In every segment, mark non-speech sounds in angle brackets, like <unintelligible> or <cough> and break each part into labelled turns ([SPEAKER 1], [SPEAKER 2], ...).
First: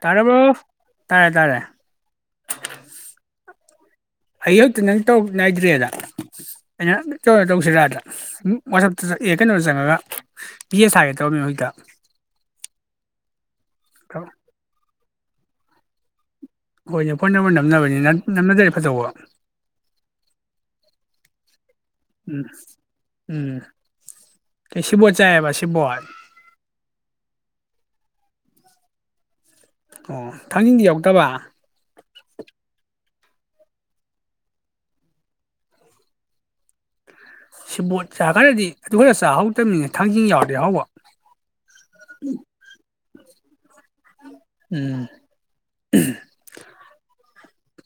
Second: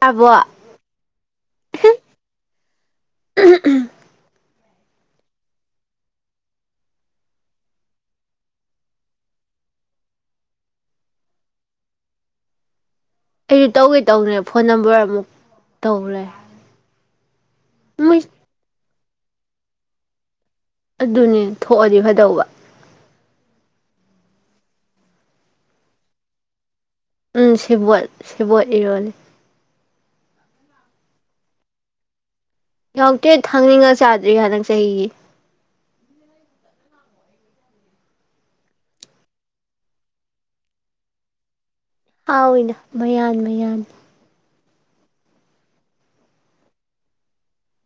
[SPEAKER 1] ꯌꯥꯕꯣ
[SPEAKER 2] ꯇꯥꯔꯕꯣ ꯇꯔꯦ ꯇꯥꯔꯦ
[SPEAKER 1] ꯎꯝ
[SPEAKER 2] ꯑꯩ ꯍꯦꯛꯇ ꯅꯪ ꯇꯧ ꯉꯏꯗ꯭ꯔꯦꯗ ꯑꯩꯅ ꯇꯧꯁꯤꯔꯗ ꯋꯥꯁꯞꯇ ꯑꯦ ꯀꯩꯅꯣ ꯆꯪꯉꯒ ꯌꯦꯁ ꯁꯥꯒꯦ ꯇꯧꯔꯝꯃꯤ ꯍꯧꯖꯤꯛꯇ
[SPEAKER 1] ꯑꯩꯁꯨ ꯇꯧꯒꯦ ꯇꯧꯅꯦ ꯐꯣꯟ ꯅꯝꯕꯔ ꯑꯃꯨꯛ ꯇꯧꯔꯦ
[SPEAKER 2] ꯍꯣꯏꯅꯤ ꯐꯣꯏꯅꯃꯟꯅꯣ ꯅꯝꯅꯕꯅꯤ ꯅ
[SPEAKER 1] ꯃꯣꯏ
[SPEAKER 2] ꯅꯝꯅꯖꯔꯤꯦ ꯐꯠꯇꯧꯕ
[SPEAKER 1] ꯑꯗꯨꯅꯦ ꯊꯣꯛꯑꯗꯤ ꯐꯗꯧꯕ
[SPEAKER 2] ꯁꯦꯚꯣꯠ ꯆꯥꯏꯕ ꯁꯦꯚꯣꯠ
[SPEAKER 1] ꯎꯝ ꯁꯦꯚꯣꯠ ꯁꯦꯕꯣꯠ ꯏꯔꯣꯜꯂꯤ
[SPEAKER 2] ꯑꯣ ꯊꯥꯡꯖꯤꯡꯗꯤ ꯌꯥꯎꯗꯕ
[SPEAKER 1] ꯌꯥꯎꯇꯦ ꯊꯥꯡꯖꯤꯡꯒ ꯆꯥꯗ꯭ꯔꯤ ꯍꯟꯗꯛ ꯆꯍꯤꯒꯤ
[SPEAKER 2] ꯁꯦꯕꯣꯠ ꯆꯥꯈ꯭ꯔꯗꯤ ꯑꯗꯨ ꯈꯔ ꯆꯥꯍꯧꯗꯕꯅꯤꯅ ꯊꯥꯡꯖꯤꯡ ꯌꯥꯎꯔꯗꯤ ꯍꯥꯎꯕ
[SPEAKER 1] ꯍꯥꯎꯏꯗ ꯃꯌꯥꯟ ꯃꯌꯥꯟ
[SPEAKER 2] ꯎꯝ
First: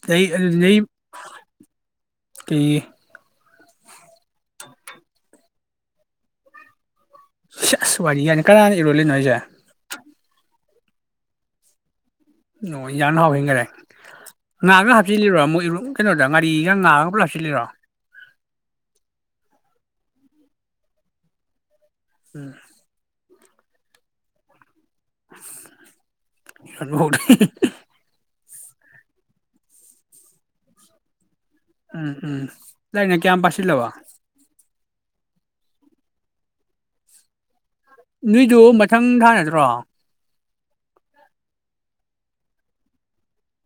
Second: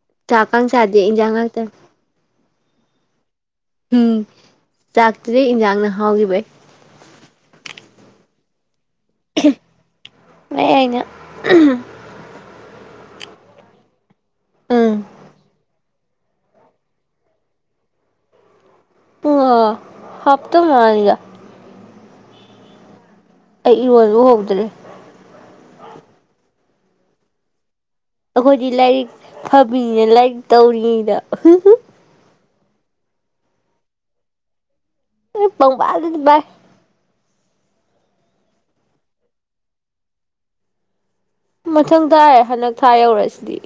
[SPEAKER 2] ꯑꯗꯩ
[SPEAKER 1] ꯆꯥꯛꯀꯝ ꯆꯗꯦ ꯏꯟꯖꯥꯡ ꯉꯥꯛꯇ
[SPEAKER 2] ꯀ
[SPEAKER 1] ꯎꯝ ꯆꯥꯛꯇꯨꯗꯩ ꯏꯟꯖꯥꯡꯅ ꯍꯥꯎꯈꯤꯕꯩ
[SPEAKER 2] ꯁꯦꯁ ꯋꯥꯔꯤ ꯀꯥꯏꯅ ꯀꯅ ꯏꯔꯣꯜꯂꯤ ꯅꯣ ꯍꯥꯏꯖꯦ
[SPEAKER 1] ꯑꯩꯅ
[SPEAKER 2] ꯅ ꯌꯥꯝꯥꯟ ꯍꯥꯎ ꯍꯦꯟꯈꯔꯦ ꯉꯥꯒ
[SPEAKER 1] ꯎꯝ
[SPEAKER 2] ꯍꯥꯞꯆꯤꯜꯂꯤꯔꯣ ꯑꯃꯨꯛ ꯏꯔꯣ ꯀꯩꯅꯣꯗ ꯉꯥꯔꯤꯒ ꯉꯥꯒ ꯄꯨꯂꯞ ꯍꯞꯁꯤꯜꯂꯤꯔꯣ
[SPEAKER 1] ꯑ ꯍꯥꯞꯇ ꯃꯥꯔꯒ
[SPEAKER 2] ꯎꯝ
[SPEAKER 1] ꯑꯩ ꯏꯔꯣꯜꯕ ꯎꯍꯧꯗ꯭ꯔꯦ
[SPEAKER 2] ꯑꯁꯁ ꯎꯍꯧꯗꯔꯦ
[SPEAKER 1] ꯑꯩꯈꯣꯏꯗꯤ ꯂꯥꯏꯔꯤꯛ ꯐꯕꯤꯅꯤꯅ ꯂꯥꯏꯔꯤꯛ ꯇꯧꯔꯤꯉꯩꯗ
[SPEAKER 2] ꯎꯝ ꯎꯝ ꯂꯥꯏꯔꯤꯛꯅ ꯀꯌꯥꯝ ꯄꯥꯁꯤꯜꯂꯕ
[SPEAKER 1] ꯑꯥꯡ ꯄꯪꯄꯥꯕꯗꯗꯤ ꯄꯥꯏ
[SPEAKER 2] ꯅꯣꯏꯗꯨꯕꯨ ꯃꯊꯪ ꯊꯥ ꯅꯠꯇ꯭ꯔꯣ
[SPEAKER 1] ꯃꯊꯪ ꯇꯥꯏ ꯍꯟꯗꯛ ꯊꯥ ꯌꯧꯔꯁꯤꯗꯤ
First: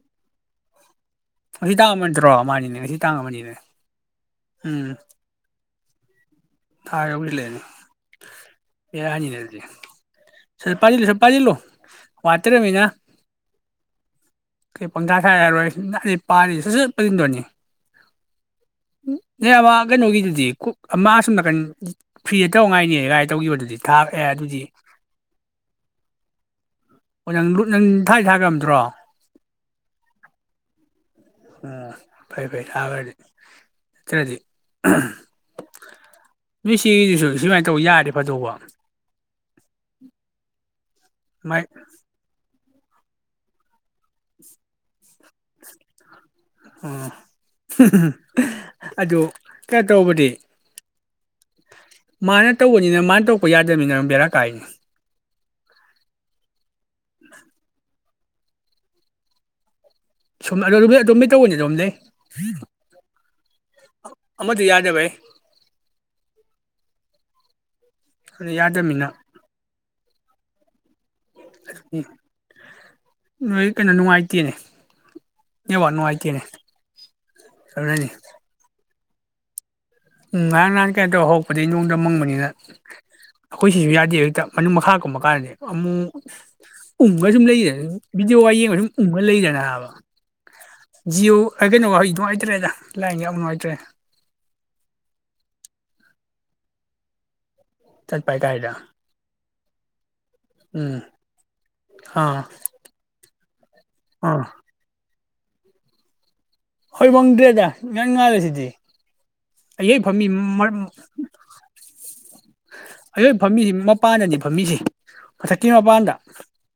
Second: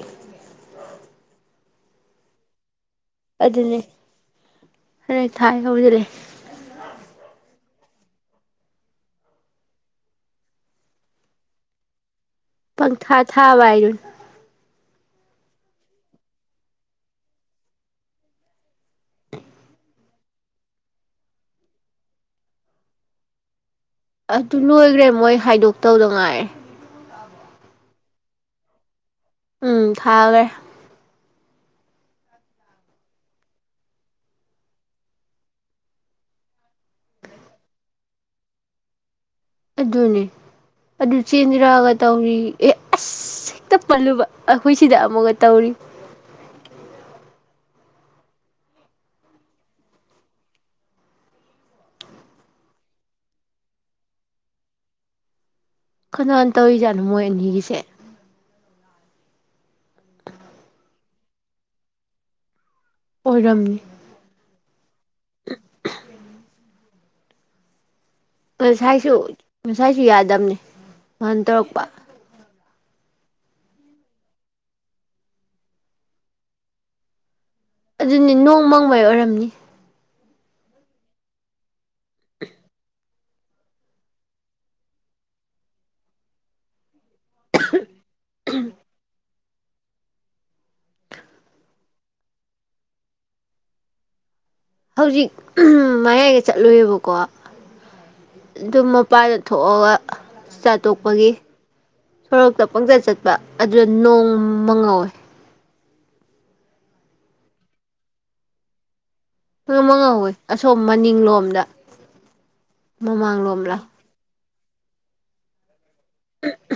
[SPEAKER 2] ꯉꯁꯤ ꯇꯥꯡ ꯑꯃ ꯅꯠꯇꯔꯣ ꯃꯥꯅꯤꯅꯦ ꯉꯁꯤ ꯇꯥꯡ ꯑꯃꯅꯤꯅꯦ
[SPEAKER 1] ꯑꯗꯨ ꯅꯦ
[SPEAKER 2] ꯎꯝ
[SPEAKER 1] ꯑ ꯊꯥꯏ ꯊꯖ ꯂꯩꯦ
[SPEAKER 2] ꯊꯥ ꯍꯧꯖꯤꯜꯂꯦꯅꯦ ꯕꯦꯔꯥꯅꯤꯅꯦ ꯑꯗꯨꯗꯤ ꯁꯠ ꯄꯥꯖꯤꯜꯂꯨ ꯁꯠ ꯄꯥꯖꯤꯜꯂꯨ
[SPEAKER 1] ꯄꯪꯊꯥ ꯊꯥꯕ ꯍꯥꯏꯗꯨꯅꯤ
[SPEAKER 2] ꯁ ꯌꯥꯔꯣꯏ ꯅꯥꯏ ꯄꯥꯅꯤ ꯁꯠ ꯁꯠ ꯄꯥꯁꯤꯟꯗꯧꯅꯤ ꯅꯣꯏ ꯑꯥ ꯀꯩꯅꯣꯒꯤꯗꯨꯗꯤ ꯀꯨꯛ ꯑꯃ ꯐꯔ꯭ ꯤ ꯗ ꯇꯧꯕ ꯉꯥꯏꯅꯤ ꯒꯥꯏ ꯇꯧꯈꯤꯕꯗꯨꯗꯤ ꯊꯥ ꯑꯦ
[SPEAKER 1] ꯑꯗꯨ
[SPEAKER 2] ꯑꯗꯨꯗꯤ
[SPEAKER 1] ꯂꯣꯏꯈ꯭ꯔꯦ ꯃꯣꯏ ꯍꯥꯏꯗꯣꯛꯇꯧꯗ ꯉꯥꯏꯔꯦ
[SPEAKER 2] ꯑꯣ ꯅꯪ ꯂꯨꯠ ꯅꯪ ꯊꯥꯗꯤ ꯊꯥꯈꯔ꯭ꯕ ꯅꯠꯇꯔꯣ
[SPEAKER 1] ꯎꯝ ꯊꯥꯈ꯭ꯔꯦ
[SPEAKER 2] ꯑꯣ ꯐꯩ ꯐꯩ ꯊꯥꯈ꯭ꯔꯗꯤ ꯅꯠꯇ꯭ꯔꯗꯤ ꯃꯤꯣꯏ ꯁꯤꯒꯤꯗꯨꯁꯨ ꯁꯨꯃꯥꯏꯅ ꯇꯧ ꯌꯥꯔꯦ ꯐꯗꯣꯛꯧꯕ
[SPEAKER 1] ꯑꯗꯨꯅꯦ ꯑꯗꯨ
[SPEAKER 2] ꯃꯥꯏ
[SPEAKER 1] ꯆꯦꯟꯅꯔꯛꯑꯒ ꯇꯧꯔꯤ ꯑꯦ ꯑꯁ ꯍꯦꯛꯇ ꯄꯜꯂꯨꯕ ꯑꯩꯈꯣꯏ ꯁꯤꯗ ꯑꯃꯒ ꯇꯧꯔꯤ
[SPEAKER 2] ꯑꯣ ꯑꯗꯨ ꯀꯩꯅꯣꯇꯧꯕꯗꯤ ꯃꯥꯅ ꯇꯧꯕꯅꯤꯅ ꯃꯥꯅ ꯇꯧꯄ ꯌꯥꯗꯕꯅꯤꯅ ꯕꯦꯔꯥ ꯀꯥꯏꯅꯦ
[SPEAKER 1] ꯀꯅꯥꯅ ꯇꯧꯔꯤꯖꯥꯠꯅꯣ ꯃꯣꯏ ꯑꯅꯤꯒꯤꯁꯦ
[SPEAKER 2] ꯁꯨꯝꯝ ꯑꯗꯨꯣꯝ ꯃꯤ ꯇꯧꯕꯅꯤ ꯑꯗꯣꯝ ꯂꯩ
[SPEAKER 1] ꯑꯣꯏꯔꯝꯅꯤ
[SPEAKER 2] ꯌꯥꯗꯕꯩ ꯑꯗꯨ ꯌꯥꯗꯕꯅꯤꯅ
[SPEAKER 1] ꯉꯁꯥꯏꯁꯨ ꯉꯁꯥꯏꯁꯨ ꯌꯥꯗꯕꯅꯤ ꯉꯍꯟ ꯇꯧꯔꯛꯄ
[SPEAKER 2] ꯅꯣꯏ ꯀꯩꯅꯣ ꯅꯨꯡꯉꯥꯏꯇꯦꯅꯦ ꯅꯦꯠꯋꯥꯥꯔꯀ ꯅꯨꯡꯉꯥꯏꯇꯦꯅꯦ ꯑꯗꯨꯅꯅꯤ
[SPEAKER 1] ꯑꯗꯨꯅꯤ ꯅꯣꯡꯃꯪ ꯍꯣꯏ ꯑꯣꯏꯔꯝꯅꯤ
[SPEAKER 2] ꯎ ꯉꯔꯥꯡ ꯉꯍꯥꯜ ꯀꯩꯅꯣ ꯇꯧꯕ ꯍꯧꯔꯛꯄꯗꯒꯤ ꯅꯣꯡ ꯃꯡꯕꯅꯤꯅ ꯑꯩꯈꯣꯏ ꯁꯤꯁꯨ ꯌꯥꯗꯦ ꯍꯦꯛꯇ ꯃꯅꯨꯡ ꯃꯈꯥ ꯀꯨꯝꯕ ꯀꯥꯟꯗꯗꯤ ꯑꯃꯨꯛ ꯎꯡꯉꯒ ꯁꯨꯝ ꯂꯩꯌꯦ ꯕꯤꯗꯤꯑꯣꯒ ꯌꯦꯡꯕꯗ ꯁꯨꯝ ꯎꯟꯒ ꯂꯩ ꯌꯥꯕ ꯖꯤꯑꯣ ꯑꯩ ꯀꯩꯅꯣ ꯋꯥꯍꯩ ꯅꯨꯡꯉꯥꯏꯇ꯭ꯔꯦꯗ ꯂꯥꯏꯡ ꯌꯥꯝ ꯅꯨꯡꯉꯥꯏꯇ꯭ꯔꯦ
[SPEAKER 1] ꯍꯧꯖꯤꯛ ꯃꯌꯥꯏꯒ ꯆꯠꯂꯨꯑꯦꯕꯀꯣ
[SPEAKER 2] ꯆꯠꯄ ꯀꯥꯏꯗ
[SPEAKER 1] ꯑꯗꯨꯝ ꯃꯄꯥ ꯊꯣꯛ ꯒꯥ
[SPEAKER 2] ꯎꯝ
[SPEAKER 1] ꯆꯥꯊꯣꯛꯄꯒꯤ
[SPEAKER 2] ꯑꯥ
[SPEAKER 1] ꯁꯣꯔꯣꯛꯇ ꯄꯪꯆꯠ ꯆꯠꯄ ꯑꯗꯨꯗ ꯅꯣꯡ
[SPEAKER 2] ꯑꯥ
[SPEAKER 1] ꯃꯍꯧꯋꯦ
[SPEAKER 2] ꯍꯣꯏ ꯃꯣꯡꯗ꯭ꯔꯦꯅꯦ ꯏꯉꯥꯅ ꯉꯥꯂꯦꯁꯤꯗꯤ
[SPEAKER 1] ꯅ ꯑꯃ ꯉꯧꯋꯏ ꯑꯁꯣꯝ ꯃꯅꯤꯡꯂꯣꯝꯗ ꯃꯃꯥꯡꯂꯣꯝꯂ
[SPEAKER 2] ꯝꯃꯤꯁꯦ ꯃꯊꯛꯀꯤ ꯃꯄꯥꯟꯗ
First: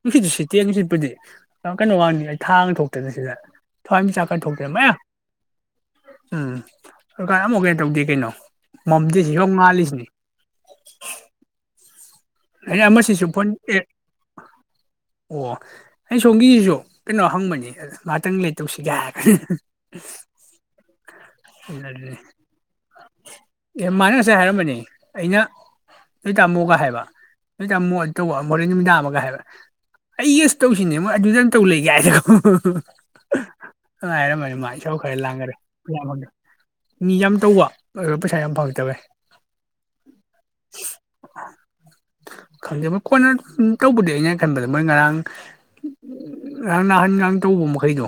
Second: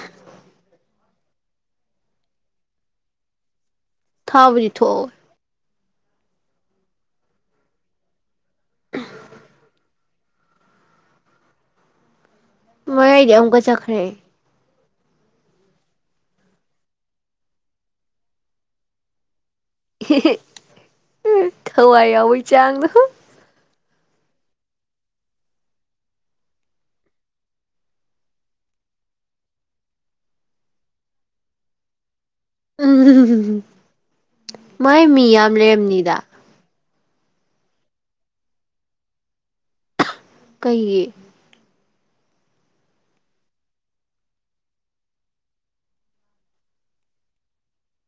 [SPEAKER 2] ꯏꯁꯤꯗꯁꯨ ꯁꯇ ꯌꯦꯅꯤꯗꯄꯨꯗꯤ ꯀꯩꯅꯣ ꯋꯥꯅꯤ ꯑꯩ ꯊꯥꯒ ꯊꯣꯛꯇꯅ ꯁꯤꯗ ꯊꯋꯥꯟꯃꯤꯆꯥꯀꯥ ꯊꯣꯛꯠꯅ
[SPEAKER 1] ꯊꯥꯕꯨꯗꯤ
[SPEAKER 2] ꯃꯌꯥꯝ
[SPEAKER 1] ꯊꯣꯛꯍꯧꯋꯦ
[SPEAKER 2] ꯎꯝ <unintelligible> ꯇꯧꯗꯦ ꯀꯩꯅꯣ ꯃꯝꯗꯦ ꯌꯣ ꯉꯥꯂꯤꯁꯤꯅꯤ <inaudible>
[SPEAKER 1] ꯃꯌꯥꯏꯗꯤ ꯑꯃꯨꯀ ꯆꯈꯔꯦ
[SPEAKER 2] ꯑꯣ ꯑꯩ ꯁꯣꯝꯒꯤꯁꯤꯁꯨ ꯀꯩꯅꯣ ꯍꯪꯕꯅꯤ ꯉꯍꯥꯛꯇꯪ ꯂꯩꯔꯒ ꯇꯧꯁꯤ ꯒꯥꯏ ꯍꯥꯏ
[SPEAKER 1] ꯍꯋꯥꯏ
[SPEAKER 2] ꯑꯗꯨꯅꯤ
[SPEAKER 1] ꯌꯥꯎꯕꯩ ꯆꯥꯡꯗꯣ
[SPEAKER 2] ꯑꯦ ꯃꯥꯅ ꯉꯁꯥꯏ ꯍꯥꯏꯔꯝꯕꯅꯦ ꯑꯩꯅ ꯅꯣꯏ ꯇꯥꯃꯣꯒ ꯍꯥꯏꯕ ꯅꯣꯏ ꯇꯥꯃꯣ ꯇꯧꯕ ꯍꯣꯔꯦ ꯅꯨꯃꯤꯗꯥꯡ ꯑꯃꯒ ꯍꯥꯏꯕ ꯑꯩꯒꯁꯨ ꯇꯧꯁꯤꯅꯦ ꯃꯣꯏ ꯑꯗꯨꯗ ꯇꯧ ꯂꯩ ꯒꯥ
[SPEAKER 1] ꯎꯝ
[SPEAKER 2] ꯍꯥꯏꯔꯝꯃꯅꯤ ꯃꯥ ꯏꯆꯧ
[SPEAKER 1] ꯃꯥꯏ
[SPEAKER 2] ꯈꯔ
[SPEAKER 1] ꯃꯤ ꯌꯥꯝ ꯂꯩꯔꯝꯅꯤꯗ
[SPEAKER 2] ꯂꯥꯡꯈꯔꯦꯃꯒꯦ ꯃꯤ ꯌꯥꯝ ꯇꯧꯕ ꯑꯗꯨꯒ ꯄꯩꯁꯥ ꯌꯥꯝ ꯐꯉꯛꯇꯕꯩ
[SPEAKER 1] ꯀꯩꯒꯤ
[SPEAKER 2] ꯈꯪꯗꯦ ꯃꯣꯏ ꯀꯣꯟꯅ ꯇꯧꯕꯗꯤ ꯑꯩꯅ ꯈꯟꯕꯗ ꯃꯣꯏ ꯉꯔꯥꯡ ꯉꯔꯥꯡ ꯅꯍꯍꯥꯟꯒꯥꯡ ꯇꯧꯕ ꯃꯈꯩꯗꯣ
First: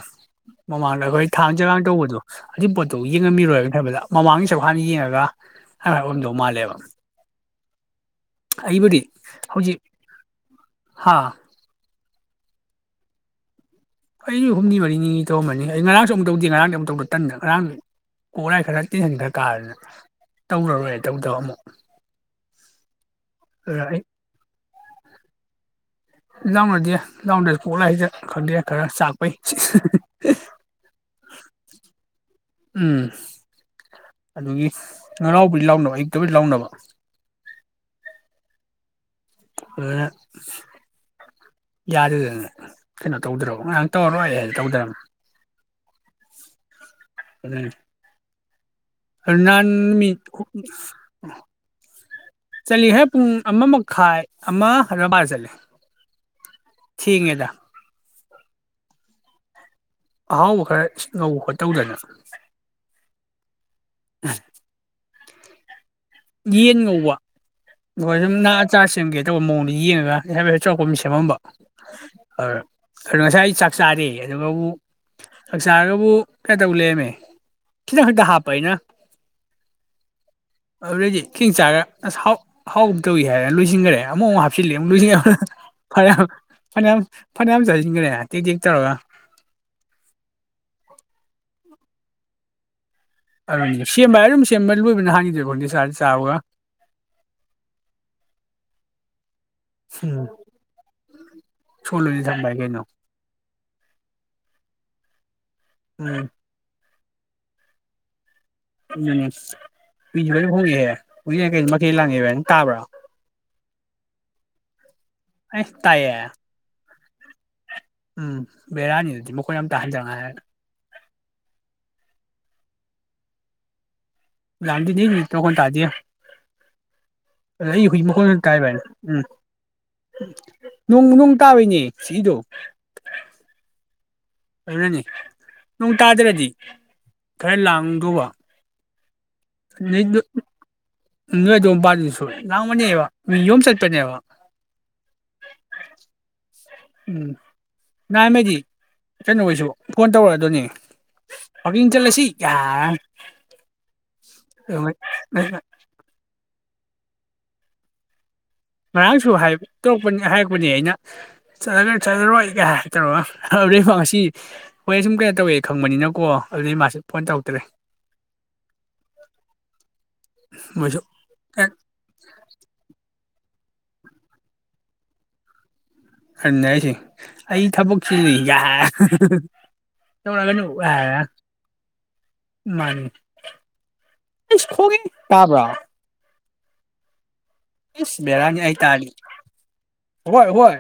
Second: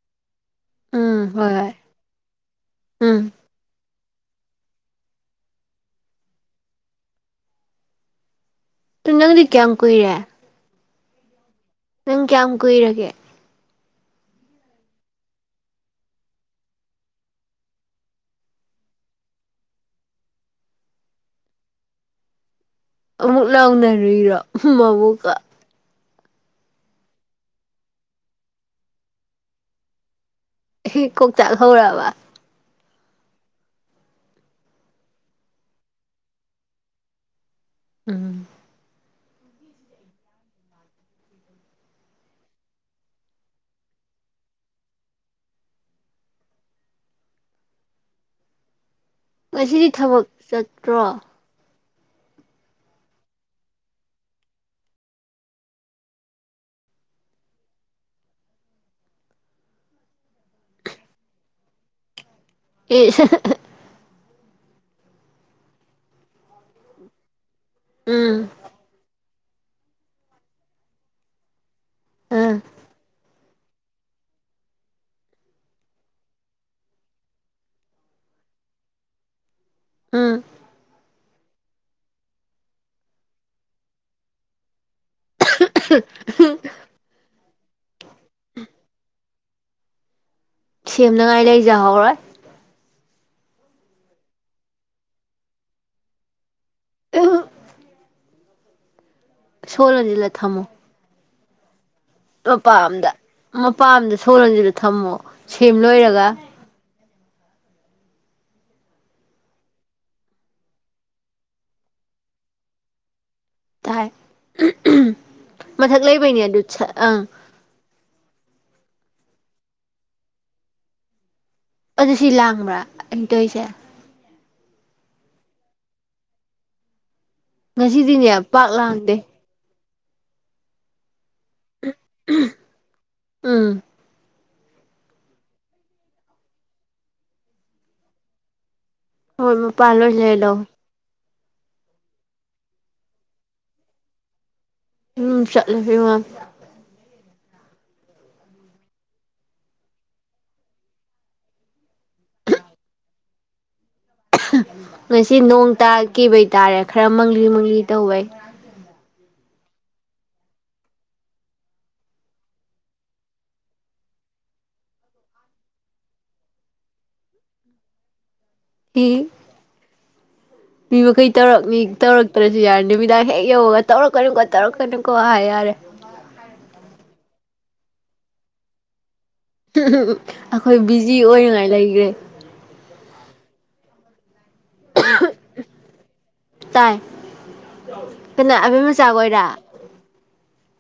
[SPEAKER 2] ꯃꯃꯥꯡꯗ ꯑꯩꯈꯣꯏ
[SPEAKER 1] ꯎꯝ
[SPEAKER 2] ꯊꯥꯡ
[SPEAKER 1] ꯍꯣꯏ ꯍꯣꯏ
[SPEAKER 2] ꯆꯒꯥꯡ ꯇꯧꯕꯗꯣ ꯑꯗꯨ ꯄꯣꯠꯇꯣ
[SPEAKER 1] ꯎꯝ
[SPEAKER 2] ꯌꯦꯡꯉꯝꯃꯤꯔꯣꯏ ꯑꯩꯟ ꯈꯟꯕꯗ ꯃꯃꯥꯡꯒꯤ ꯁꯔꯨꯛ ꯍꯥꯟꯅ ꯌꯦꯡꯉꯒ ꯍꯥꯏ ꯍꯥꯏꯑꯝꯗꯧ ꯃꯥꯜꯂꯦꯕ
[SPEAKER 1] ꯇꯨ ꯅꯪꯗꯤ ꯀꯌꯥꯝ ꯀꯨꯏꯔꯦ
[SPEAKER 2] ꯍꯥꯥ
[SPEAKER 1] ꯅꯪ ꯀꯌꯥꯝ ꯀꯨꯏꯔꯒꯦ
[SPEAKER 2] ꯑꯩꯁꯨ ꯍꯨꯝꯅꯤ ꯃꯔꯤꯅꯤ ꯇꯧꯔꯝꯝꯕꯅꯤ ꯑꯩ ꯉꯔꯥꯡꯁꯨ ꯑꯃꯨꯛ ꯇꯧꯗꯦ ꯉꯔꯥꯡꯁ ꯑꯃꯨꯛ ꯇꯧꯗ ꯇꯟꯗ ꯉꯔꯥꯡ ꯀꯣꯛꯠꯂꯥꯏ ꯈꯔ ꯇꯦꯟꯁꯟ ꯈ꯭ꯔ ꯀꯥꯗꯅ ꯇꯧꯔꯔꯣꯏ ꯇꯧꯗꯕ ꯑꯃꯨꯛ
[SPEAKER 1] ꯑꯃꯨꯛ
[SPEAKER 2] ꯑꯗꯨꯅ ꯑꯩ
[SPEAKER 1] ꯂꯥꯎꯅꯔꯤꯔꯣ ꯃꯕꯨ ꯀꯥ
[SPEAKER 2] ꯂꯥꯎꯅꯗꯦ ꯂꯥꯎꯅꯗ꯭ꯔꯁꯨ ꯄꯣꯛꯂ ꯍꯁ ꯈꯪꯗꯦ ꯈꯔ ꯆꯥꯛꯄꯩ
[SPEAKER 1] ꯍ ꯀꯣꯛ ꯆꯥꯛ ꯍꯧꯔꯕ
[SPEAKER 2] ꯎꯝ ꯑꯗꯨꯒꯤ <unintelligible> ꯂꯥꯎꯅꯕ ꯑꯩꯅꯥ ꯇꯨꯃꯤꯟ ꯂꯥꯎꯅꯕ
[SPEAKER 1] ꯎꯝ
[SPEAKER 2] ꯑꯗꯨꯅ ꯌꯥꯗꯗꯅ ꯀꯩꯅꯣ ꯇꯧꯗ꯭ꯔꯣ ꯉꯔꯍꯥꯡ ꯇꯧꯔꯔꯣꯏ ꯑꯩ ꯍꯥꯏꯅ ꯇꯧꯗ꯭ꯔꯅꯤ ꯎꯝ
[SPEAKER 1] ꯉꯁꯤꯗꯤ
[SPEAKER 2] ꯀꯃꯤ
[SPEAKER 1] ꯊꯕꯛ ꯆꯠꯇ꯭ꯔꯣ
[SPEAKER 2] ꯆꯠꯂꯤꯍꯦ ꯄꯨꯡ ꯑꯃ ꯃꯈꯥꯏ ꯑꯃ ꯔꯕꯥꯔ ꯆꯠꯂ ꯊꯦꯡꯉꯦꯗ ꯑꯍꯥꯎꯕ ꯈꯔ ꯇꯧ ꯈꯣꯠꯇꯧꯗꯅ
[SPEAKER 1] ꯑꯦ
[SPEAKER 2] ꯑꯥ ꯌꯦꯅꯤꯡ ꯉꯧꯕꯥ ꯍꯣꯏ
[SPEAKER 1] ꯎꯝ
[SPEAKER 2] ꯑꯆꯥꯁꯤꯒꯦ ꯑꯆꯧꯕ ꯃꯑꯣꯡꯗ ꯌꯦꯡꯉꯒ ꯑꯩ ꯍꯥꯏꯦ ꯆꯥꯎꯔꯥꯛꯄ ꯃꯤꯁꯦꯝ ꯑꯃꯝꯕ ꯑꯣ
[SPEAKER 1] ꯎꯝ
[SPEAKER 2] ꯉꯁꯥꯏ ꯆꯥꯛ ꯆꯥꯔꯦ ꯑꯗꯨꯒꯕꯨ ꯆꯥꯛ ꯆꯥꯔꯒꯕꯨ ꯀꯩꯇꯧ ꯂꯦꯝꯔꯃꯦ ꯈꯤꯇꯪ ꯈꯛꯇ ꯍꯥꯞꯄ ꯑꯩꯅ
[SPEAKER 1] ꯎꯝ
[SPEAKER 2] ꯑꯗꯨꯗꯩꯗꯤ ꯈꯤꯦꯡ ꯆꯥꯒꯁꯥꯎ ꯍꯥꯎ ꯇꯧꯏ ꯍꯥꯏꯅ ꯂꯣꯏꯁꯤꯟꯈꯦ ꯑꯃꯨꯛꯨꯛ ꯍꯥꯞꯆꯤꯂꯦꯨꯛ ꯂꯣꯏ ꯐꯅ ꯐꯅꯌꯥꯝ ꯐꯅꯌꯥꯝ ꯑꯃ ꯆꯖꯤꯟꯒꯔꯦ ꯇꯛ‌ꯇꯛ ꯇꯧꯔ
[SPEAKER 1] ꯁꯦꯝꯅꯉꯥꯏ ꯂꯩꯖꯍꯧꯔꯣꯏ
[SPEAKER 2] ꯑꯗꯨ ꯁꯦꯝꯕ ꯍꯥꯏ ꯑꯗꯨꯝ ꯁꯦꯝꯕ ꯂꯣꯏꯕꯅ ꯍꯥꯡꯈꯤꯗꯦꯕꯀꯣꯗꯤ ꯁꯥ ꯆꯥꯎꯒ
[SPEAKER 1] ꯑ
[SPEAKER 2] ꯎꯝ
[SPEAKER 1] ꯁꯣꯂꯣꯟꯖꯤꯜꯂ ꯊꯝꯃꯣ
[SPEAKER 2] ꯁꯣꯜꯂꯣꯏꯅ ꯊꯝꯕ ꯍꯥꯏ
[SPEAKER 1] ꯃꯄꯥ
[SPEAKER 2] ꯀꯩꯅꯣ
[SPEAKER 1] ꯑꯝꯗ ꯃꯄꯥꯝꯗ ꯁꯣꯔꯣꯟꯁꯤꯗ ꯊꯝꯃꯣ ꯁꯦꯝ
[SPEAKER 2] ꯎꯝ
[SPEAKER 1] ꯂꯣꯏꯔꯒ
[SPEAKER 2] ꯎꯝ ꯃꯤꯁꯨ ꯂꯣꯏ ꯍꯣꯡꯉꯦꯍꯦ ꯍꯧꯖꯤꯛ ꯀꯩ ꯃꯈꯩ ꯂꯥꯡꯉꯦꯅ ꯇꯥꯕ꯭ꯔꯥ
[SPEAKER 1] ꯊꯥꯏ
[SPEAKER 2] ꯑꯩ
[SPEAKER 1] ꯃꯊꯛ
[SPEAKER 2] ꯇꯥꯏꯌꯦ
[SPEAKER 1] ꯂꯩꯕꯩꯅꯤ ꯑꯗꯨ ꯑꯥ
[SPEAKER 2] ꯎꯝ ꯕꯦꯔꯥꯅꯤꯗꯨꯗꯤ ꯃꯈꯣꯏꯅ ꯌꯥꯝ ꯇꯥꯍꯟꯖꯉꯥꯏ ꯍꯥꯏꯔꯅ
[SPEAKER 1] ꯑꯗꯨ ꯁꯤ ꯂꯥꯡꯕ꯭ꯔꯥ ꯑꯩꯇꯣꯏꯁꯦ
[SPEAKER 2] ꯥꯂꯥꯡꯒꯤꯗꯩ ꯃꯤ ꯀꯣꯟ ꯇꯥꯗꯤ ꯑꯗ ꯑꯩ ꯍꯧꯖꯤꯛ
[SPEAKER 1] ꯉꯁꯤꯗꯤꯅꯦ
[SPEAKER 2] ꯃꯈꯣꯟ ꯀꯥꯏꯕ
[SPEAKER 1] ꯄꯥꯛ
[SPEAKER 2] ꯍꯥꯏꯅ
[SPEAKER 1] ꯂꯥꯡꯗꯦ
[SPEAKER 2] ꯎꯝ ꯅꯨꯡꯅꯨꯡ ꯇꯕꯅꯦ ꯏꯗ
[SPEAKER 1] ꯎꯝ
[SPEAKER 2] ꯑꯗꯨꯅꯅꯤ ꯅꯣꯡ ꯇꯥꯗ꯭ꯔꯗꯤ ꯈꯔ ꯂꯥꯡꯗꯧꯕ
[SPEAKER 1] ꯍꯣꯏ
[SPEAKER 2] ꯅꯣꯏ
[SPEAKER 1] ꯃꯄꯥꯥꯂꯣ ꯂꯥꯏ ꯂꯥꯎ
[SPEAKER 2] ꯅꯣꯏ ꯑꯗꯨꯝ ꯃꯄꯥꯜꯗꯨ ꯁ ꯉꯥꯡꯕꯅꯦꯕ ꯃꯤ ꯌꯣꯨꯝꯝ ꯆꯠꯄꯅꯦꯕ
[SPEAKER 1] ꯎꯝ ꯆꯠꯂꯕꯤ ꯋꯥ
[SPEAKER 2] ꯎꯝ ꯅꯍꯥꯟ ꯃꯩꯗꯤ ꯀꯩꯅꯣꯈꯩꯏꯁꯨ ꯐꯣꯟ ꯇꯧꯔꯛꯑ ꯗꯧꯅꯤ ꯋꯥꯀꯤꯡ ꯆꯠꯂꯁꯤ ꯌꯥꯔ
[SPEAKER 1] ꯉꯁꯤ ꯅꯣꯡ ꯇꯥꯈꯤꯕꯩ ꯍꯥꯏꯇꯥꯔꯦ ꯈꯔ ꯃꯪꯂꯤ ꯃꯪꯂꯤ ꯇꯧꯋꯦ
[SPEAKER 2] ꯉꯔꯥꯡꯁꯨ ꯍꯥꯏꯔꯛꯄꯅꯦ ꯑꯩꯅꯂ ꯆꯠꯂꯔꯣꯏ ꯀ ꯇꯧꯔꯒ ꯑꯗꯨꯗꯩ ꯉꯁꯤ ꯍꯣꯏ ꯁꯨꯝ ꯀꯩꯅꯣ ꯇꯧꯋꯦ ꯈꯪꯕꯅꯤꯅꯀꯣ ꯑꯗꯨꯗꯩ ꯃꯥꯁꯨ ꯐꯣꯟ ꯇꯧꯔꯛꯇ꯭ꯔꯦ
[SPEAKER 1] ꯍ ꯃꯤ
[SPEAKER 2] ꯃꯣꯏꯁꯨ
[SPEAKER 1] ꯃꯈꯩ ꯇꯧꯔꯛꯅꯤ ꯇꯧꯔꯛꯇ꯭ꯔꯁꯨ ꯌꯥꯔꯅꯤ ꯅꯨꯃꯤꯗꯥꯡ ꯍꯦꯛ ꯌꯧꯉꯒ ꯇꯧꯔꯛꯀꯅꯤꯀꯣ ꯇꯧꯔꯛꯀꯅꯤꯀꯣ ꯍꯥꯏ ꯌꯥꯔꯦ
[SPEAKER 2] ꯈꯅꯦ ꯑꯩꯁꯦ ꯑꯩ ꯊꯕꯛꯁꯤ ꯂꯩꯏ
[SPEAKER 1] ꯑꯩꯈꯣꯏ ꯕꯤꯖꯤ ꯑꯣꯏꯅꯉꯥꯏ ꯂꯩꯈ꯭ꯔꯦ
[SPEAKER 2] ꯐ ꯇꯕ꯭ꯔꯥ
[SPEAKER 1] ꯇꯥꯏ ꯀꯅꯥ
[SPEAKER 2] ꯕꯦꯔꯥꯅꯤ ꯑꯩ
[SPEAKER 1] ꯑꯦꯝ ꯃꯆꯥ
[SPEAKER 2] ꯇꯥꯔꯤ
[SPEAKER 1] ꯑꯣꯏ ꯑꯣꯏꯔ
[SPEAKER 2] ꯍꯣꯏ ꯍꯣꯏ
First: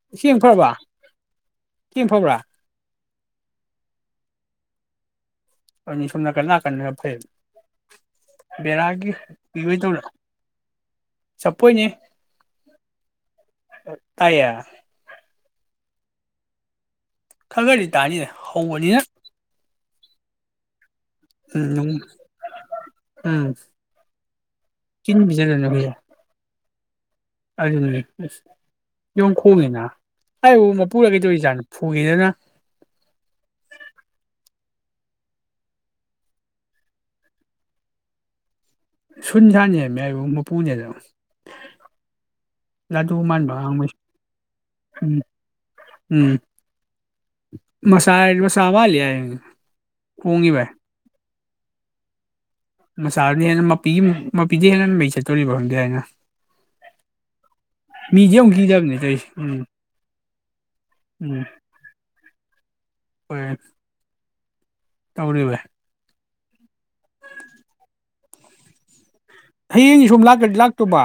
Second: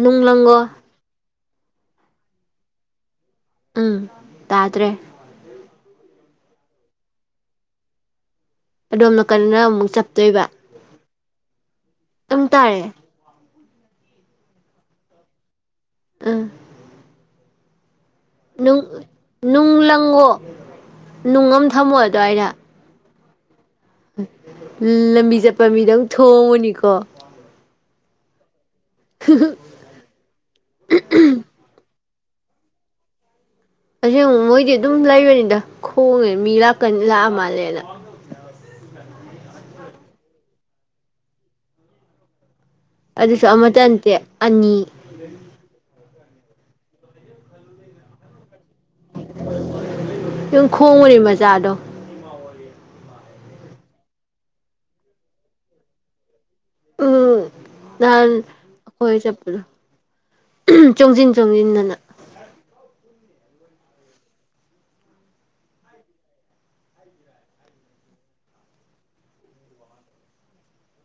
[SPEAKER 1] ꯅꯨꯡ ꯂꯪꯒꯣ
[SPEAKER 2] ꯀꯝ ꯐꯕ꯭ꯔꯥ
[SPEAKER 1] ꯎꯝ ꯇꯥꯗ꯭ꯔꯦ
[SPEAKER 2] ꯑꯅꯤ ꯁꯨꯅ ꯀꯅꯥ ꯀ ꯐꯦ
[SPEAKER 1] ꯑꯗꯣꯝꯅ ꯀꯟꯅꯅ ꯑꯃꯨꯛ ꯆꯞꯠꯇꯣꯏꯕ
[SPEAKER 2] ꯆꯄꯣ ꯏꯅꯤꯦ
[SPEAKER 1] ꯇ ꯇꯥꯔꯦ
[SPEAKER 2] ꯑꯌꯥ
[SPEAKER 1] ꯑꯝ
[SPEAKER 2] ꯈꯒꯔꯤ
[SPEAKER 1] ꯅꯨꯡꯂꯪ ꯇꯨꯡꯉ ꯅꯨꯡ ꯑꯃꯝ
[SPEAKER 2] ꯎꯝ
[SPEAKER 1] ꯊꯝꯃꯣ ꯑ ꯑꯗꯨꯋꯥꯏꯗ
[SPEAKER 2] ꯎꯝ ꯆꯤꯟ
[SPEAKER 1] ꯂꯝꯕꯤ ꯆꯠꯄ ꯃꯤꯗꯪ ꯊꯣꯡꯉꯨꯅꯤꯀꯣ ꯀꯣ
[SPEAKER 2] ꯑꯅ ꯂꯩꯁ ꯌꯣꯡꯈꯣꯡꯅꯤꯅ ꯑꯩꯕꯨ ꯃꯄꯨꯔꯒ ꯀꯩꯗꯧꯔꯤꯖꯥꯠꯅꯣ ꯐꯨꯈꯤꯦꯗꯅ <inaudible>
[SPEAKER 1] ꯑ ꯑꯃꯨꯛ ꯃꯣꯏꯗꯤ ꯑꯗꯨꯝ ꯂꯩꯕꯅꯤꯗ ꯈꯣꯡꯉꯦ ꯃꯤ ꯂꯥꯀꯅꯤ ꯂꯥꯛꯑ ꯃꯥꯜꯂꯦꯅ
[SPEAKER 2] ꯁꯨꯟ ꯁꯥꯥꯟꯅꯦꯃꯦ ꯑꯩꯕꯨ ꯃꯄꯨꯅꯦꯗ
[SPEAKER 1] ꯑꯗꯨꯁꯨ ꯑꯃꯇ ꯅꯇꯦ ꯑꯅꯤ
[SPEAKER 2] ꯎꯝ ꯎꯝ ꯃꯁꯥꯁ ꯆꯕꯜ ꯌꯥ ꯀꯣꯡꯉꯤꯕꯥꯏ
[SPEAKER 1] ꯆꯥꯗꯣ
[SPEAKER 2] ꯃꯆꯥꯗꯨꯗꯤ ꯍꯦꯟꯅ ꯃꯄꯤꯒꯤ ꯃꯄꯤꯗꯤ ꯍꯦꯟꯅ ꯃꯩ ꯆꯠꯇꯣꯔꯤꯕ ꯈꯪꯗ ꯍꯥꯏꯅ
[SPEAKER 1] ꯎꯝ
[SPEAKER 2] ꯃꯤꯒꯤꯦ
[SPEAKER 1] ꯅꯍꯥꯟ
[SPEAKER 2] ꯍꯧꯈꯤꯖꯕꯅꯦ ꯇꯁ
[SPEAKER 1] ꯑꯩꯈꯣꯏ
[SPEAKER 2] ꯎꯝ
[SPEAKER 1] ꯆꯠꯄꯗꯣ ꯆꯣꯡꯁꯤꯟ
[SPEAKER 2] ꯎꯝ
[SPEAKER 1] ꯆꯣꯡꯁꯤꯟꯗꯅ
[SPEAKER 2] ꯍꯣꯏ ꯇꯧꯔꯤꯕ ꯍꯌꯦꯡ ꯁꯨꯝ ꯂꯥꯛꯀꯗꯤ ꯂꯥꯛꯇꯕ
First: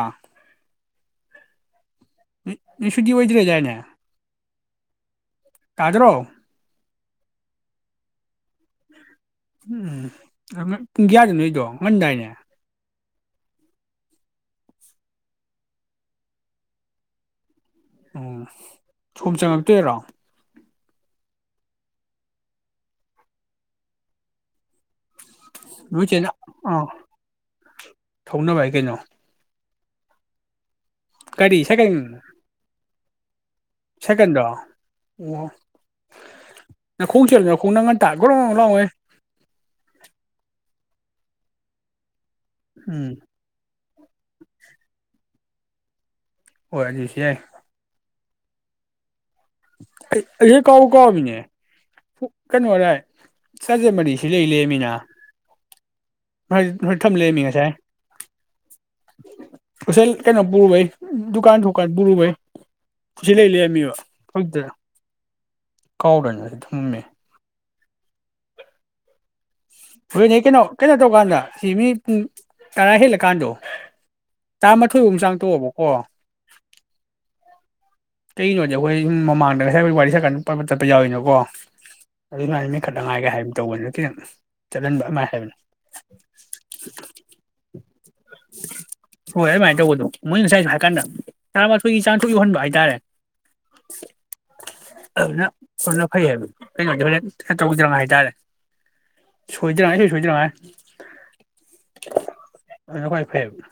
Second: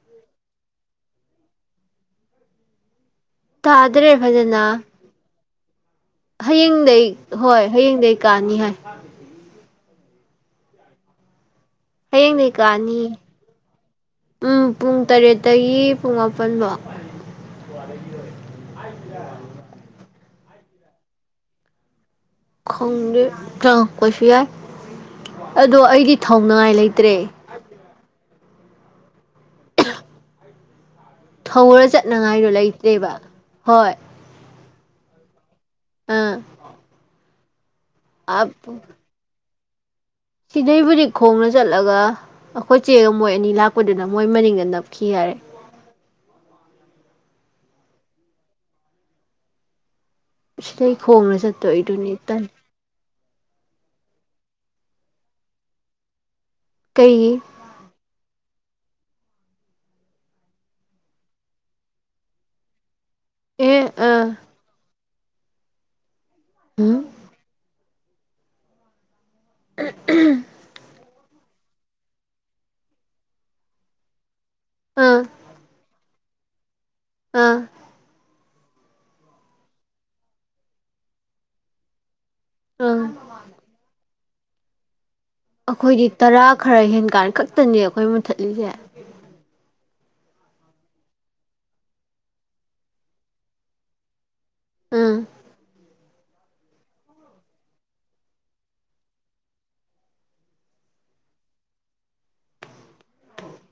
[SPEAKER 2] ꯎ ꯁ ꯑꯣꯏꯗꯔꯦꯖꯦꯅꯦ
[SPEAKER 1] ꯂ ꯍꯌꯦꯡꯗꯩ ꯍꯣꯏ ꯍꯌꯦꯡꯗꯒꯤ ꯀꯥꯅꯤ ꯍꯥꯏ
[SPEAKER 2] ꯎꯝ ꯎꯝ ꯄꯨꯡꯒ꯭ꯌꯥ ꯑꯗꯨꯩꯗꯣ
[SPEAKER 1] ꯍꯌꯦꯡ ꯂꯩꯀꯥꯅꯤ ꯎꯝ ꯄꯨꯡ ꯇꯔꯦꯠꯇꯒꯤ ꯄꯨꯡ ꯃꯥꯄꯜꯕꯥꯎ
[SPEAKER 2] ꯎꯝ ꯁꯣꯨꯝ ꯆꯪꯉꯛꯇꯣꯏꯔꯣ
[SPEAKER 1] ꯈꯪꯦ ꯀ ꯀꯁꯨ ꯌꯥ ꯑꯗꯣ
[SPEAKER 2] ꯅꯣꯏ
[SPEAKER 1] ꯑꯩꯗꯤ
[SPEAKER 2] ꯆꯦꯅ
[SPEAKER 1] ꯊꯧꯅꯤꯉꯥꯏ
[SPEAKER 2] ꯑꯥ
[SPEAKER 1] ꯂꯩꯇ꯭ꯔꯦ
[SPEAKER 2] ꯊꯧꯅꯕ ꯍꯥꯏ ꯀꯩꯅꯣ ꯀꯔꯤ
[SPEAKER 1] ꯊꯧꯔ ꯆꯠꯅꯉꯥꯏꯗꯣ ꯂꯩꯇꯦ ꯂꯩꯕ
[SPEAKER 2] ꯁꯦꯀꯦꯟꯗꯣ
[SPEAKER 1] ꯑꯥ
[SPEAKER 2] ꯑꯣ ꯈꯣꯡ ꯆꯂ ꯍꯧꯅ ꯉꯟꯇꯥ ꯇꯒ꯭ꯔꯣ ꯂꯑꯣꯋꯦ
[SPEAKER 1] ꯁꯤꯗꯩꯕꯨꯗꯤꯛ ꯈꯣꯡꯅ ꯆꯠꯂꯒ ꯑꯩꯈꯣꯏ ꯆꯦꯡ
[SPEAKER 2] ꯎꯝ
[SPEAKER 1] ꯑꯃꯣꯏ ꯑꯅꯤ ꯂꯥꯛꯄ ꯅꯄꯗꯨꯅ ꯃꯣꯏ ꯃꯅꯤꯡꯗ ꯅꯞꯈꯤ ꯍꯥꯏꯔꯦ
[SPEAKER 2] ꯍꫭꯏ ꯑꯗꯨꯁꯨ ꯌꯥꯏ ꯍ ꯀꯥꯎ
[SPEAKER 1] ꯁꯤꯗꯩ
[SPEAKER 2] ꯀꯥꯎꯃꯤꯅꯦ
[SPEAKER 1] ꯈꯣꯡꯅ ꯆꯠꯇꯣꯏꯗꯨꯅꯤ ꯇꯜꯂꯤ
[SPEAKER 2] ꯀꯩꯅꫭꯔꯥꯏ ꯆꯖꯦꯔ ꯃꯔꯤ ꯁꯤꯂꯩ ꯂꯩꯦꯃꯤꯅ ꯊꯝ
[SPEAKER 1] ꯀꯩꯒꯤ
[SPEAKER 2] ꯂꯩꯔꯝꯃꯤ ꯉꯁꯥꯏ ꯎꯁꯦꯜ ꯀꯩꯅꯣ ꯄꯨꯔꯨ ꯗꯨꯀꯥꯟ ꯊꯨꯀꯥꯟ ꯄꯨꯔꯨꯚꯏ ꯏꯂ ꯏꯂꯂꯤꯌꯥ
[SPEAKER 1] ꯑꯦ
[SPEAKER 2] ꯃꯕ
[SPEAKER 1] ꯑꯥ
[SPEAKER 2] ꯍꯗꯔ ꯀꯥꯎꯗꯅ
[SPEAKER 1] ꯎꯝ
[SPEAKER 2] ꯊꯨꯝꯃꯦ ꯀꯩꯅꯣ ꯀꯩꯅꯣ ꯇꯧꯀꯥꯟꯗ ꯁꯤ ꯃꯤꯅꯤꯠ ꯇꯥꯔꯥ ꯍꯦꯜꯂꯀꯥꯟꯗꯣ ꯇꯥꯃꯥꯊꯣꯏ ꯑꯨꯨꯝ
[SPEAKER 1] ꯑꯥ
[SPEAKER 2] ꯆꯥꯡ ꯇꯣꯛꯑꯕꯀꯣ <inaudible>
[SPEAKER 1] ꯑꯥ
[SPEAKER 2] ꯀꯩꯒꯤꯅꯣꯗꯤ ꯑꯩꯈꯣꯏ ꯁꯨꯝ ꯃꯃꯥꯡꯗ ꯍꯥꯏꯕꯣꯏ ꯋꯥꯔꯤ ꯁꯀꯥꯟ ꯆꯠꯄ ꯌꯥꯎꯋꯅꯀꯣ ꯑꯗꯨꯃꯅ
[SPEAKER 1] ꯑꯥ
[SPEAKER 2] ꯃꯤꯠꯈꯠꯅꯉꯥꯏꯒꯦ ꯍꯥꯏꯒꯨꯝ ꯇꯧꯕꯅ ꯈꯤꯇꯪ ꯆꯠꯍꯟꯕꯥ ꯍꯥꯃꯥꯏ
[SPEAKER 1] ꯑꯩꯈꯣꯏꯗꯤ ꯇꯔꯥ ꯈꯔ ꯍꯦꯟꯀꯥꯟ ꯈꯛꯇꯅꯦ ꯑꯩꯈꯣꯏ ꯃꯨꯊꯠꯂꯤꯁꯦ
[SPEAKER 2] ꯍꯣꯏ ꯑꯗꯨꯃꯥꯏꯅ ꯇꯧꯕꯗꯣ ꯃꯣꯏ ꯉꯁꯥꯏꯁꯨ ꯍꯥꯏ ꯀꯥꯟꯗ ꯇꯔꯥꯃꯥꯊꯣꯏꯒꯤ ꯆꯥꯡꯊꯣꯛ ꯌꯧꯍꯟꯕ ꯍꯥꯏꯇꯥꯔꯦ
[SPEAKER 1] ꯎꯝ
[SPEAKER 2] <inaudible> ꯑꯗꯨꯅ ꯑꯗꯨꯅ ꯐꯩ ꯍꯥꯏꯕ ꯀꯩꯅꯣꯗ ꯍꯦꯟ ꯇꯧꯗ꯭ꯔꯥꯉꯥꯏ ꯍꯥꯏꯇꯥꯔꯦ ꯁꯣꯏꯗꯔꯤꯉꯩ ꯁꯣꯏ ꯁꯣꯏꯗ꯭ꯔꯤꯉꯥꯏ ꯑꯗꯨꯗ ꯈ꯭ꯋꯥꯏ ꯐꯩ ꯌꯥꯕ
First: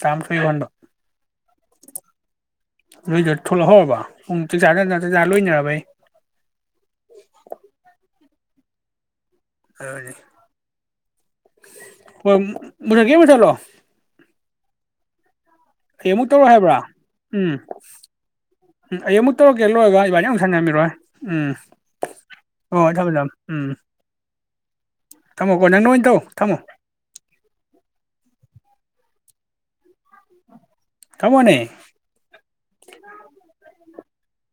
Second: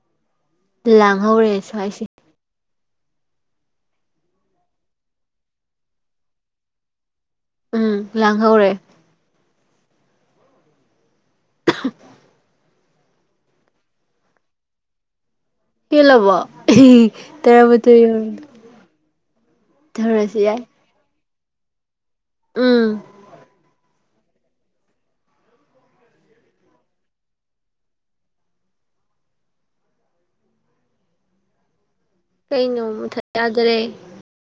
[SPEAKER 2] ꯇꯥꯃꯊ
[SPEAKER 1] ꯂꯥꯡꯍꯧꯔꯦ ꯁ꯭ꯋꯥꯏꯁꯦ
[SPEAKER 2] ꯅꯣꯏꯗ ꯊꯣꯛꯂꯛꯍꯧꯔꯕ ꯄꯨꯡ ꯆꯥꯛꯖ ꯆꯖ ꯆꯤꯟꯖ ꯂꯣꯏꯅꯔꯕꯩ
[SPEAKER 1] ꯎꯝ ꯂꯥꯡꯍꯧꯔꯦ
[SPEAKER 2] ꯑꯗꯨꯅꯤ ꯍꯣꯏ ꯃꯨꯊꯠ ꯀꯦ ꯃꯨꯊꯠꯂꯣ ꯑꯩ ꯑꯃꯨꯛ
[SPEAKER 1] ꯍꯦꯜꯂꯕꯣ
[SPEAKER 2] ꯇꯧꯔꯛ ꯍꯥꯏꯕ꯭ꯔꯥ ꯎꯝ
[SPEAKER 1] ꯇꯔꯥꯃꯥꯊꯣꯏ ꯌꯧꯔꯦ
[SPEAKER 2] ꯎꯝ ꯑꯩ ꯑꯃꯨꯛ ꯇꯧꯔꯛꯀꯦ ꯂꯣꯏꯔꯒ ꯏꯕꯥꯥꯏꯅ
[SPEAKER 1] ꯊꯧꯔꯁꯨ
[SPEAKER 2] ꯌꯥꯝ
[SPEAKER 1] ꯌꯥꯏ
[SPEAKER 2] ꯁꯥꯟꯅꯃꯤꯔꯣꯏ ꯎꯝ
[SPEAKER 1] ꯎꯝ
[SPEAKER 2] ꯑꯣ ꯊꯝꯃꯤꯊꯝ ꯎꯝ ꯊꯝꯃꯣ ꯀꯣ ꯅꯪ ꯅ ꯑꯣꯏꯅꯥ ꯇꯧ ꯊꯝꯃꯣ ꯊꯝꯃꯣꯅꯦ
[SPEAKER 1] ꯀꯩ ꯅꯣ ꯃꯨꯊꯥꯠꯌꯗ꯭ꯔꯦ